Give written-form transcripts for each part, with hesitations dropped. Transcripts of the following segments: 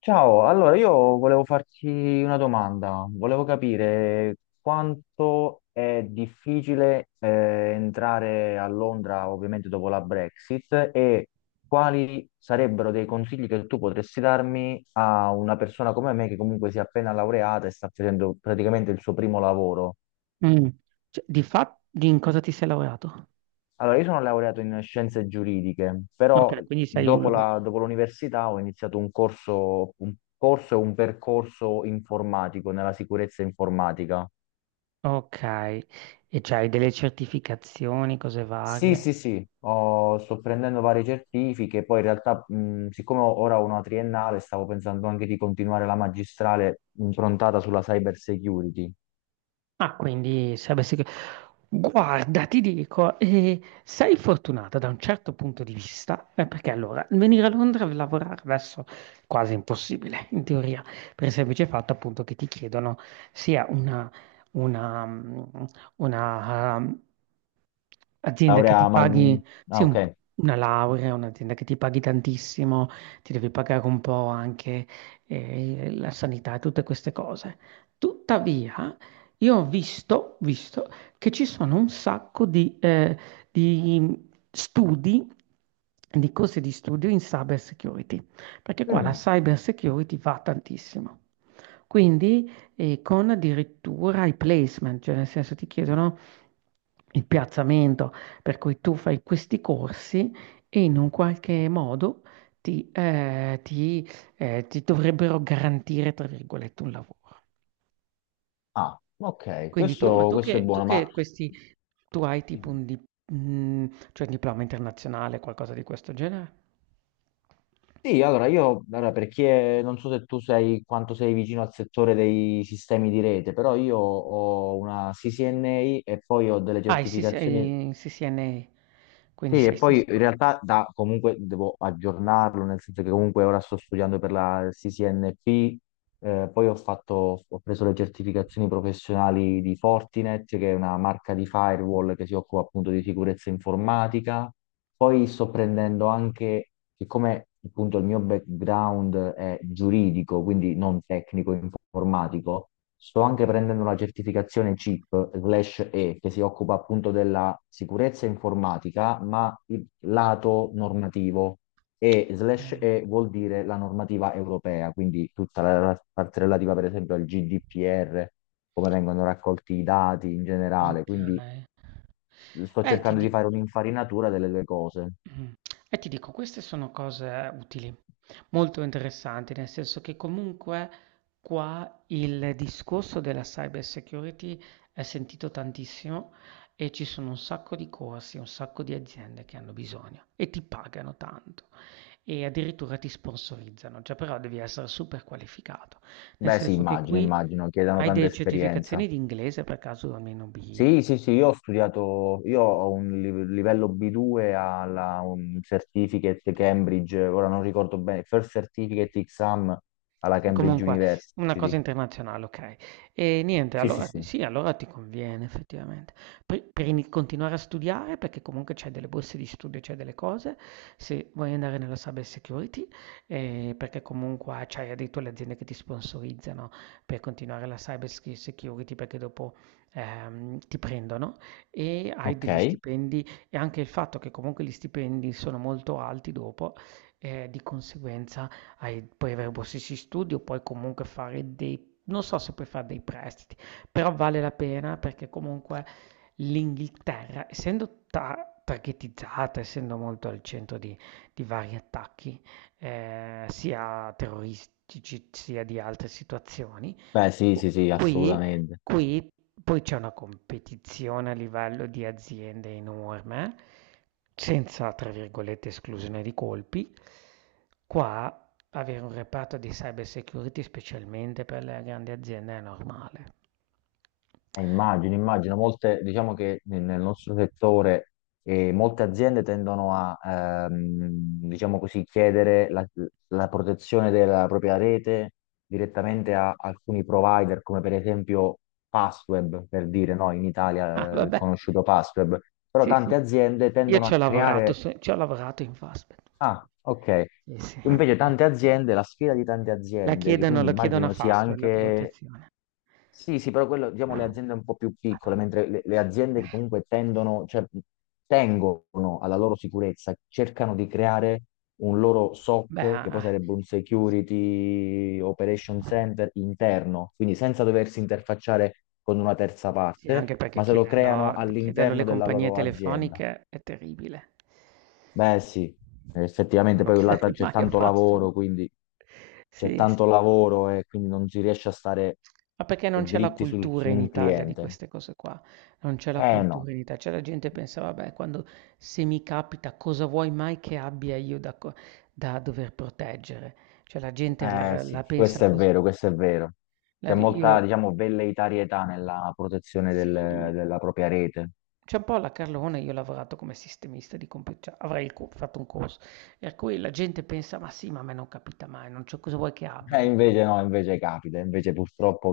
Ciao, allora io volevo farti una domanda, volevo capire quanto è difficile entrare a Londra ovviamente dopo la Brexit e quali sarebbero dei consigli che tu potresti darmi a una persona come me che comunque si è appena laureata e sta facendo praticamente il suo primo lavoro. Mm. Cioè, di fatto, di in cosa ti sei laureato? Allora, io sono laureato in scienze giuridiche, però Ok, quindi sei un... lo- dopo l'università ho iniziato un corso e un percorso informatico nella sicurezza informatica. Ok, e c'hai delle certificazioni, cose Sì, varie. sì, sì, sto prendendo varie certifiche, poi in realtà, siccome ora ho una triennale, stavo pensando anche di continuare la magistrale improntata sulla cyber security. Ah, quindi se avessi... che- Guarda, ti dico, sei fortunata da un certo punto di vista, perché allora venire a Londra a lavorare adesso è quasi impossibile, in teoria, per il semplice fatto appunto che ti chiedono sia una, una, mm, una, mm, azienda che ti Laurea, ma... paghi, sì, Ah, ok. un- una laurea, un'azienda che ti paghi tantissimo, ti devi pagare un po' anche la sanità e tutte queste cose. Tuttavia, io ho visto che ci sono un sacco di studi, di corsi di studio in cyber security, perché qua la Mm, cyber security va tantissimo. Quindi, con addirittura i placement, cioè nel senso ti chiedono il piazzamento, per cui tu fai questi corsi e in un qualche modo ti, eh, ti, ti dovrebbero garantire, tra virgolette, un lavoro. ah, ok, Quindi tu ma questo, questo è tu buono, che questi tu hai ma... tipo un di mhmm, cioè un diploma internazionale, qualcosa di questo genere? Sì, allora io, allora, perché non so se tu sei quanto sei vicino al settore dei sistemi di rete, però io ho una CCNA e poi ho delle Ah, certificazioni. il CCNA, quindi Sì, e sei poi in Cisco. realtà comunque devo aggiornarlo, nel senso che comunque ora sto studiando per la CCNP , poi ho preso le certificazioni professionali di Fortinet, che è una marca di firewall che si occupa appunto di sicurezza informatica. Poi sto prendendo anche, siccome appunto il mio background è giuridico, quindi non tecnico informatico, sto anche prendendo la certificazione CIP/E, che si occupa appunto della sicurezza informatica, ma il lato normativo e slash Okay, E vuol dire la normativa europea, quindi tutta la parte relativa per esempio al GDPR, come vengono raccolti i dati in generale, quindi okay. sto Eh, ti cercando di di fare un'infarinatura delle due cose. mh, ti dico, queste sono cose utili, molto interessanti, nel senso che comunque qua il discorso della cyber security è sentito tantissimo e ci sono un sacco di corsi, un sacco di aziende che hanno bisogno e ti pagano tanto e addirittura ti sponsorizzano, già però devi essere super qualificato, nel Beh sì, senso che immagino, qui immagino, chiedano hai tanta delle esperienza. certificazioni di inglese per caso almeno B? Sì, sì, sì, io ho studiato, io ho un livello B2 alla un certificate Cambridge, ora non ricordo bene, First Certificate Exam alla Cambridge Comunque, una cosa University. internazionale, okay. E niente, Sì, sì, allora sì. sì, allora ti conviene effettivamente. Poi per ini continuare a studiare, perché comunque c'hai delle borse di studio, c'hai delle cose, se vuoi andare nella cyber security, perché comunque c'hai addirittura le aziende che ti sponsorizzano per continuare la cyber schi security, perché dopo, ti prendono e hai degli Ok. stipendi e anche il fatto che comunque gli stipendi sono molto alti dopo, di conseguenza hai puoi avere borsisti di studio, puoi comunque fare dei, non so se puoi fare dei prestiti, però vale la pena perché comunque l'Inghilterra, essendo targetizzata, essendo molto al centro di vari attacchi, sia terroristici sia di altre situazioni, Beh, sì, qu- sì, sì, qui, assolutamente. qui poi c'è una competizione a livello di aziende enorme, senza, tra virgolette, esclusione di colpi. Qua avere un reparto di cyber security specialmente per le grandi aziende è normale. Immagino, immagino, molte, diciamo che nel nostro settore, molte aziende tendono a, ehm, diciamo così, chiedere la protezione della propria rete direttamente a alcuni provider, come per esempio Fastweb, per dire, no, in Ah, Italia, è vabbè. conosciuto Fastweb, però Sì, tante sì. aziende Io tendono ci ho a lavorato, creare... se ci ho lavorato in Fastback. Ah, ok. Sì, sì. Invece La tante aziende, la sfida di tante aziende, che quindi lo chiedono a immagino sia Fastweb la anche. protezione. Sì, sì, però quello, diciamo, le aziende un po' più piccole, Madonna. mentre le aziende che Eh. comunque tendono, cioè, tengono alla loro sicurezza, cercano di creare un loro Beh, SOC, che poi ah, sarebbe un Security Operation Center interno, quindi senza doversi interfacciare con una terza sì, parte, anche perché ma se lo creano chiederlo all'interno alle della compagnie loro azienda. telefoniche è terribile. Beh, sì, Sì, io non effettivamente lo poi là chiederei c'è mai a tanto Fastweb. lavoro, quindi c'è Sì, sì. tanto lavoro e quindi non si riesce a stare Ma perché non c'è la dritti cultura su in un Italia di cliente. queste cose qua, non c'è la Eh no, cultura in Ita, cioè la gente che pensa: "Vabbè, quando se mi capita cosa vuoi mai che abbia io da co da dover proteggere?" Cioè la gente eh sì, la pensa questo è così. vero, questo è vero. La C'è io molta, diciamo, velleitarietà nella protezione Sì, della propria rete. c'è un po' la Carlone, io ho lavorato come sistemista di compu cioè avrei il co fatto un corso, per cui la gente pensa: "Ma sì, ma a me non capita mai, non c'ho cosa vuoi che abbia io?" Invece no, invece capita, invece purtroppo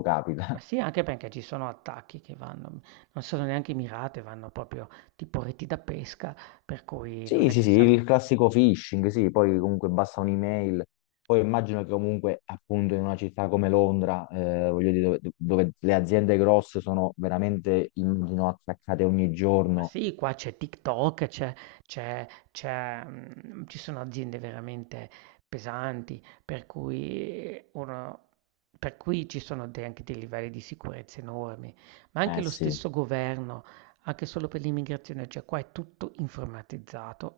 Ma capita. sì, anche perché ci sono attacchi che vanno non sono neanche mirate, vanno proprio tipo reti da pesca, per cui non Sì, è sì, che sì, sanno. il classico phishing, sì, poi comunque basta un'email. Poi immagino che comunque appunto in una città come Londra, voglio dire, dove le aziende grosse sono veramente, immagino, attaccate ogni Ma giorno. sì, qua c'è TikTok, ci sono aziende veramente pesanti, per cui, uno- per cui ci sono de- anche dei livelli di sicurezza enormi, ma anche Eh lo sì. stesso governo, anche solo per l'immigrazione, cioè qua è tutto informatizzato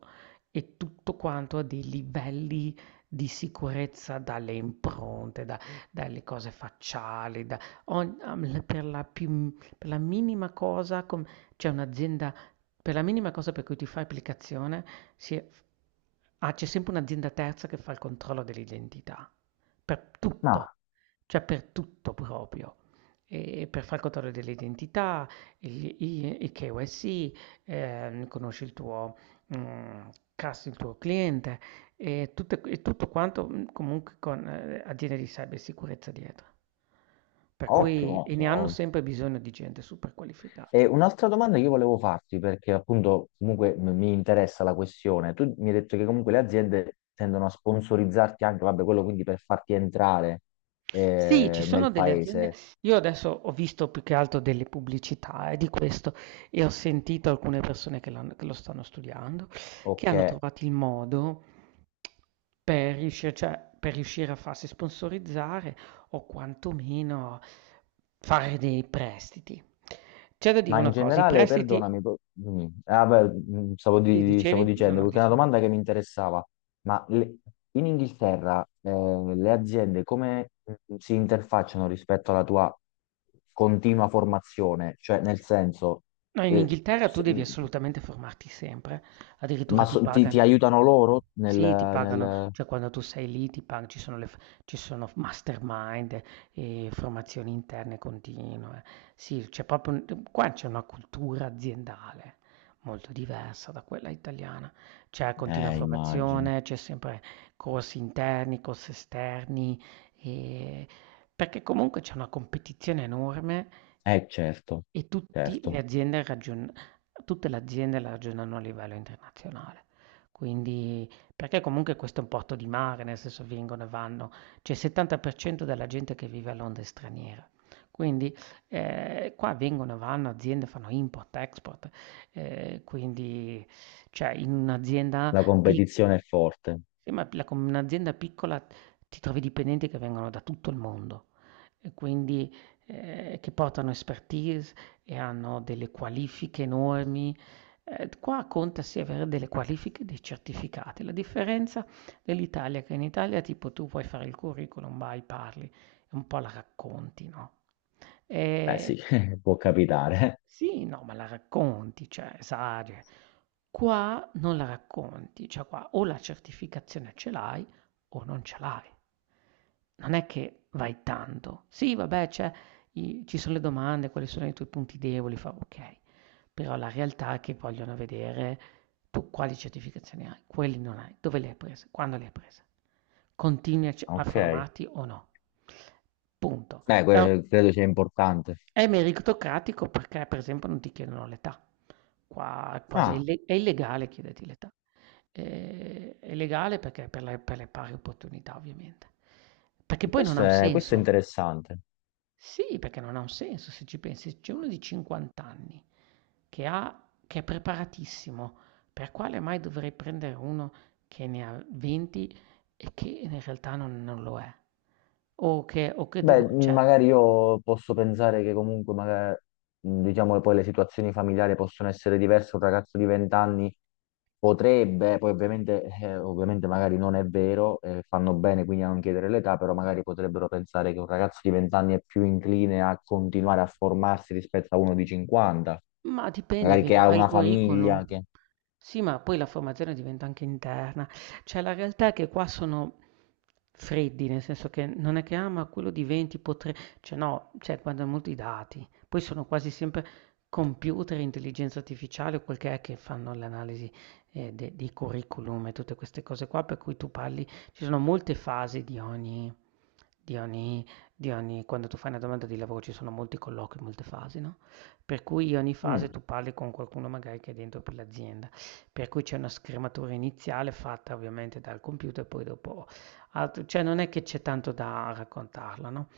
e tutto quanto a dei livelli di sicurezza dalle impronte, da- dalle cose facciali, da ogni- per la più- per la minima cosa c'è un'azienda, per la minima cosa per cui ti fai applicazione, si è- ah, c'è sempre un'azienda terza che fa il controllo dell'identità, per No, tutto, cioè per tutto proprio. E per fare il controllo dell'identità, il KYC, conosci il tuo, mm, il tuo cliente e, e tutto quanto, comunque con aziende di cybersicurezza dietro. Per ottimo, cui e ne hanno ottimo. sempre bisogno di gente super E qualificata. un'altra domanda che io volevo farti, perché appunto comunque mi interessa la questione. Tu mi hai detto che comunque le aziende tendono a sponsorizzarti anche, vabbè, quello quindi per farti entrare Sì, ci eh, sono nel delle aziende, paese. io adesso ho visto più che altro delle pubblicità, di questo e ho sentito alcune persone che l'hanno- che lo stanno studiando, che Ok. hanno trovato il modo per riuscire, cioè, per riuscire a farsi sponsorizzare o quantomeno fare dei prestiti. C'è da dire Ma in una cosa, i generale, prestiti... perdonami, ah, beh, stavo, Sì, di- stavo dicevi? No, dicendo, no, perché è una dicevi. domanda che mi interessava, ma in Inghilterra, le aziende come si interfacciano rispetto alla tua continua formazione? Cioè, nel senso, No, in eh, Inghilterra tu se- devi mm, assolutamente formarti sempre, addirittura ma ti ti, pagano. ti aiutano loro nel, Sì, ti pagano, nel- cioè quando tu sei lì ti pagano, ci sono mastermind e formazioni interne continue. Sì, c'è proprio, un- qua c'è una cultura aziendale molto diversa da quella italiana. C'è continua Immagino. formazione, c'è sempre corsi interni, corsi esterni, e- perché comunque c'è una competizione enorme Certo, e tutti le certo, aziende ragion tutte le aziende la ragionano a livello internazionale. Quindi perché comunque questo è un porto di mare, nel senso vengono e vanno, c'è il 70% della gente che vive a Londra è straniera. Quindi, qua vengono e vanno aziende, fanno import, export, quindi cioè in un'azienda la pic, competizione è forte. sì, ma la con un'azienda piccola ti trovi dipendenti che vengono da tutto il mondo e quindi che portano expertise e hanno delle qualifiche enormi. Qua conta sì avere delle qualifiche, e dei certificati. La differenza dell'Italia è che in Italia tipo tu puoi fare il curriculum, vai, parli, e un po' la racconti, no? Beh E sì, può capitare. sì, no, ma la racconti, cioè esageri. Qua non la racconti, cioè qua o la certificazione ce l'hai o non ce l'hai. Non è che vai tanto. Sì, vabbè, c'è i- ci sono le domande, quali sono i tuoi punti deboli, fa ok. Però la realtà è che vogliono vedere tu quali certificazioni hai, quelli non hai, dove le hai prese, quando le hai prese. Continui a, c- a Ok. formarti o no. Punto. Credo sia importante. È meritocratico perché, per esempio, non ti chiedono l'età. Qua è quasi Ah, ille è illegale chiederti l'età. È legale perché per le pari opportunità, ovviamente. Perché poi non ha questo un è, questo è senso. interessante. Sì, perché non ha un senso se ci pensi. C'è uno di 50 anni che ha che è preparatissimo, per quale mai dovrei prendere uno che ne ha 20 e che in realtà non lo è? O che Beh, devo cioè. magari io posso pensare che comunque, magari, diciamo che poi le situazioni familiari possono essere diverse. Un ragazzo di 20 anni potrebbe, poi ovviamente magari non è vero, fanno bene quindi a non chiedere l'età, però magari potrebbero pensare che un ragazzo di 20 anni è più incline a continuare a formarsi rispetto a uno di 50, Ma dipende, magari che vedi, ha fai il una famiglia, curriculum. che... Sì, ma poi la formazione diventa anche interna. Cioè, la realtà è che qua sono freddi, nel senso che non è che, ah, ma quello di 20 potrebbe... Cioè, no, cioè, guardano molto i dati. Poi sono quasi sempre computer, intelligenza artificiale o quel che è che fanno l'analisi de- dei curriculum e tutte queste cose qua, per cui tu parli... Ci sono molte fasi di ogni... Di ogni, di ogni, quando tu fai una domanda di lavoro ci sono molti colloqui, molte fasi, no? Per cui ogni fase Mm. tu parli con qualcuno magari che è dentro per l'azienda, per cui c'è una scrematura iniziale fatta ovviamente dal computer, poi dopo altro, cioè non è che c'è tanto da raccontarla, no?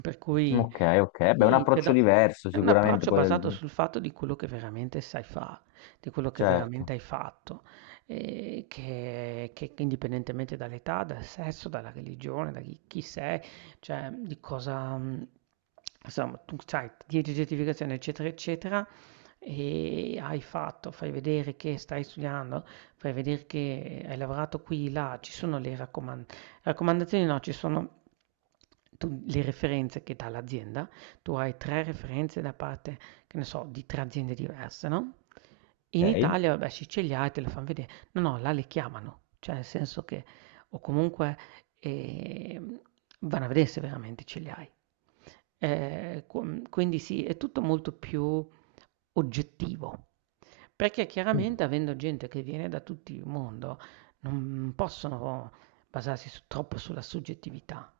Per cui Ok, ok, beh, un sì, c'è approccio da- diverso è un sicuramente approccio poi, basato sul fatto di quello che veramente sai fare, di quello che veramente certo. hai fatto, e che indipendentemente dall'età, dal sesso, dalla religione, da chi, chi sei, cioè, di cosa mhmm, insomma, tu c'hai 10 certificazioni, eccetera, eccetera, e hai fatto, fai vedere che stai studiando, fai vedere che hai lavorato qui, là, ci sono le raccomandazioni, no, ci sono tu le referenze che dà l'azienda. Tu hai 3 referenze da parte, che ne so, di 3 aziende diverse, no, in Ok? Italia vabbè sì ce li hai, te le fan vedere. No, no, là le chiamano, cioè nel senso che o comunque, Ehm, vanno a vedere se veramente ce li hai. Com quindi sì, è tutto molto più oggettivo, perché Mm. chiaramente avendo gente che viene da tutti il mondo, non possono basarsi su troppo sulla soggettività.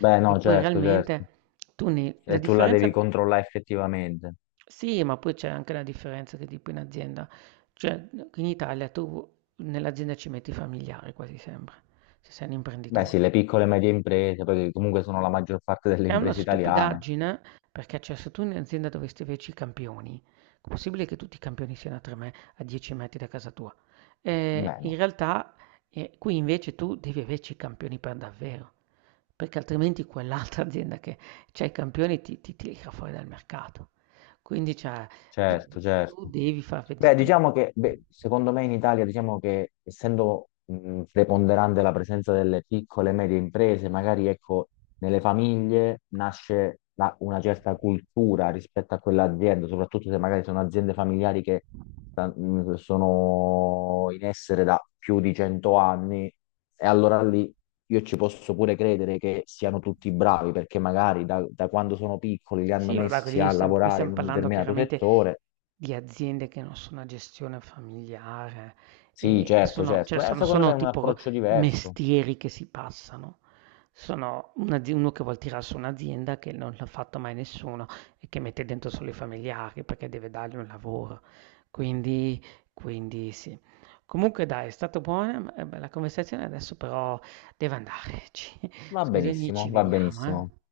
Beh, Perché no, poi certo, certo. realmente tu ne la E tu la devi differenza. controllare effettivamente. Sì, ma poi c'è anche la differenza che tipo in azienda, cioè in Italia tu nell'azienda ci metti i familiari quasi sempre, se sei un Beh, imprenditore. sì, le piccole e medie imprese, perché comunque sono la maggior parte delle Che è una imprese italiane. stupidaggine, perché cioè se tu in azienda dovresti averci i campioni, è possibile che tutti i campioni siano a 10 metri da casa tua? Beh, In no, realtà qui invece tu devi averci i campioni per davvero, perché altrimenti quell'altra azienda che ha i campioni, ti tira fuori dal mercato. Quindi cioè, tu, certo, tu certo. devi far vedere, Beh, tu. diciamo che, beh, secondo me in Italia, diciamo che essendo preponderante la presenza delle piccole e medie imprese, magari ecco, nelle famiglie nasce una certa cultura rispetto a quell'azienda, soprattutto se magari sono aziende familiari che sono in essere da più di 100 anni, e allora lì io ci posso pure credere che siano tutti bravi, perché magari da quando sono piccoli li hanno Sì, vabbè, messi quelli a stiam qui lavorare stiam in un parlando determinato chiaramente settore. di aziende che non sono a gestione familiare Sì, e certo, sono, cioè, certo. Beh, sono secondo me è sono un tipo approccio diverso. mestieri che si passano. Sono un'azi uno che vuol tirar su un'azienda che non l'ha fatto mai nessuno e che mette dentro solo i familiari perché deve dargli un lavoro. Quindi quindi sì. Comunque dai, è stata buona, la conversazione, adesso però devo andarci. Va Scusami, benissimo, ci va vediamo, benissimo. eh.